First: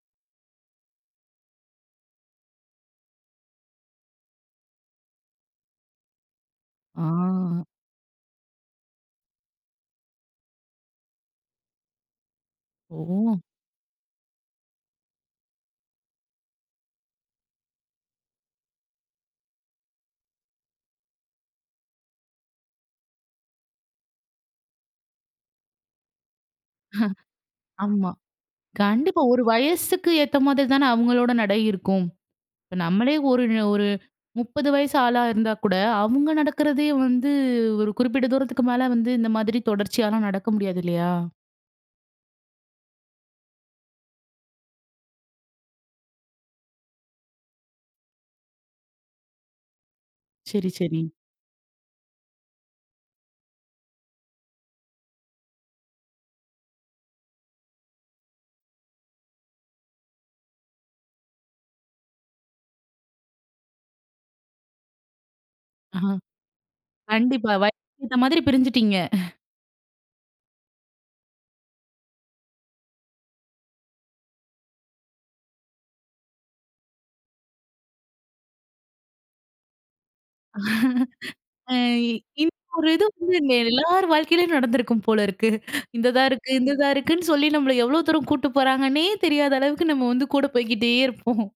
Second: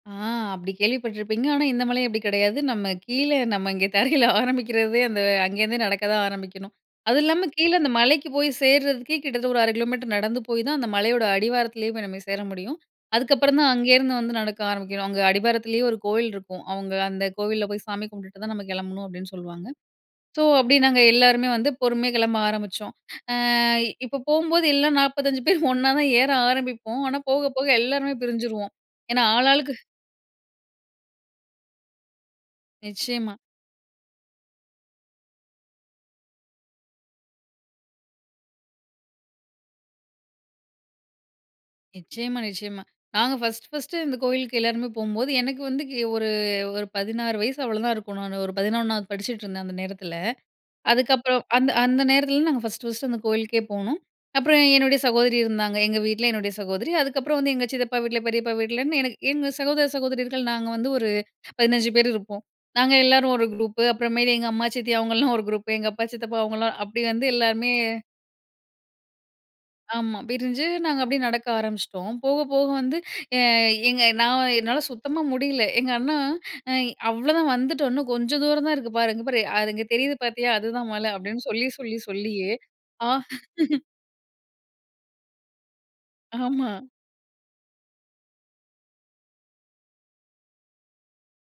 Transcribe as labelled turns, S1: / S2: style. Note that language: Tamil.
S1: ஆ அப்டி கேள்விப்பட்டுருப்பீங்க. ஆனா, இந்த மலை அப்டி கிடையாது. நம்ம கீழ நம்ம இங்க தரையில ஆரம்பிக்கிறதே அந்த அங்கேருந்தே நடக்க தான் ஆரம்பிக்கணும். அது இல்லாம
S2: ஆங்.
S1: கீழ அந்த மலைக்கு போய் சேர்றதுக்கே கிட்டத்தட்ட ஒரு 1/2 கிலோமீட்டர் நடந்து போய் தான் அந்த மலையோட அடிவாரத்திலேயே போய் நம்ம சேர முடியும்.
S2: ஓ!
S1: அதுக்கப்புறம் தான் அங்கேருந்து வந்து நடக்க ஆரம்பிக்கணும். அங்க அடிபாரத்திலேயே ஒரு கோவில் இருக்கும். அவங்க அந்த கோவில்ல போய் சாமி கும்பிட்டுட்டு தான் நம்ம கிளம்பணும், அப்டின்னு சொல்லுவாங்க. ஸோ, அப்டி நாங்க எல்லாருமே வந்து பொறுமையா கிளம்ப ஆரம்பிச்சோம். ஆ இப்போ போம்போது எல்லாம் 45 பேர் ஒண்ணா தான் ஏற ஆரம்பிப்போம். ஆனா போக, போக
S2: ஆமா,
S1: எல்லாருமே பிரிஞ்சிருவோம்.
S2: கண்டிப்பா.
S1: ஏன்னா,
S2: ஒரு
S1: ஆள் ஆளுக்கு
S2: வயசுக்கு ஏத்த மாரி தானே அவர்களோட நடை இருக்கும். இப்ப நம்மளே
S1: நிச்சியமா.
S2: ஒரு ஒரு 30 வயசு ஆளா இருந்தா கூட, அவங்க நடக்கிறதே வந்து ஒரு குறிப்பிட்ட தூரத்துக்கு மேல வந்து இந்த மாதிரி தொடர்ச்சியால நடக்க முடியாது இல்லையா?
S1: நிச்சியமா, நிச்சியமா. நாங்க 1, 1 இந்த கோயிலுக்கு எல்லாருமே போம்போது எனக்கு வந்து ஒரு ஒரு 16 வயசு அவ்வளோதான் இருக்கும். நான் ஒரு 11வது படிச்சிட்டுருந்தேன். அந்த நேரத்தில.
S2: சரி, சரி.
S1: அதுக்கப்புறம் அந்த அந்த நேரத்தில நாங்க 1, 1 அந்த கோயிலுக்கே போனோம். அப்புறம் என்னுடைய சகோதரி இருந்தாங்க. எங்க வீட்ல என்னுடைய சகோதரி அதுக்கப்புறம் வந்து எங்க சித்தப்பா வீட்ல, பெரியப்பா வீட்லன்னு எனக்கு எங்க சகோதர, சகோதரிர்கள் நாங்க வந்து ஒரு 15 பேர் இருப்போம். நாங்க எல்லாரும் ஒரு குரூப்பு அப்புற மேல் எங்க அம்மா, சித்தி அவங்கலாம் ஒரு குரூப் எங்க அப்பா,
S2: ஆஹா,
S1: சித்தப்பா அவங்கலாம் அப்டி வந்து
S2: கண்டிப்பா.
S1: எல்லாருமே
S2: வயசுக்கு ஏத்த மாரி பிரிஞ்சிட்டீங்க.
S1: ஆமா. பிரிஞ்சு நாங்க அப்டியே நடக்க ஆரம்பிச்சிட்டோம். போக, போக வந்து எ எங்க நான் என்னால சுத்தமா முடில எங்க அண்ணா அ "அவ்வளோதான் வந்துட்டோம் இன்னும் கொஞ்சம் தூரம் தான் இருக்கு பாரு, இங்க பாரு. அது இங்க தெரியுது பாத்தியா? அதுதான் மலை" அப்டின்னு சொல்லி,
S2: அ
S1: சொல்லி, சொல்லியே
S2: இந்த ஒரு இது
S1: அ
S2: வந்து எல்லார் வாழ்க்கையிலேயும் நடந்திருக்கும் போல இருக்கு. இந்த தான் இருக்கு, இந்த
S1: ஆமா.
S2: தான் இருக்குன்னு சொல்லி நம்மள எவ்வளோ தூரம் கூட்டு போறாங்கன்னே தெரியாத அளவுக்கு நம்ம வந்து கூட போய்க்கிட்டே இருப்போம்.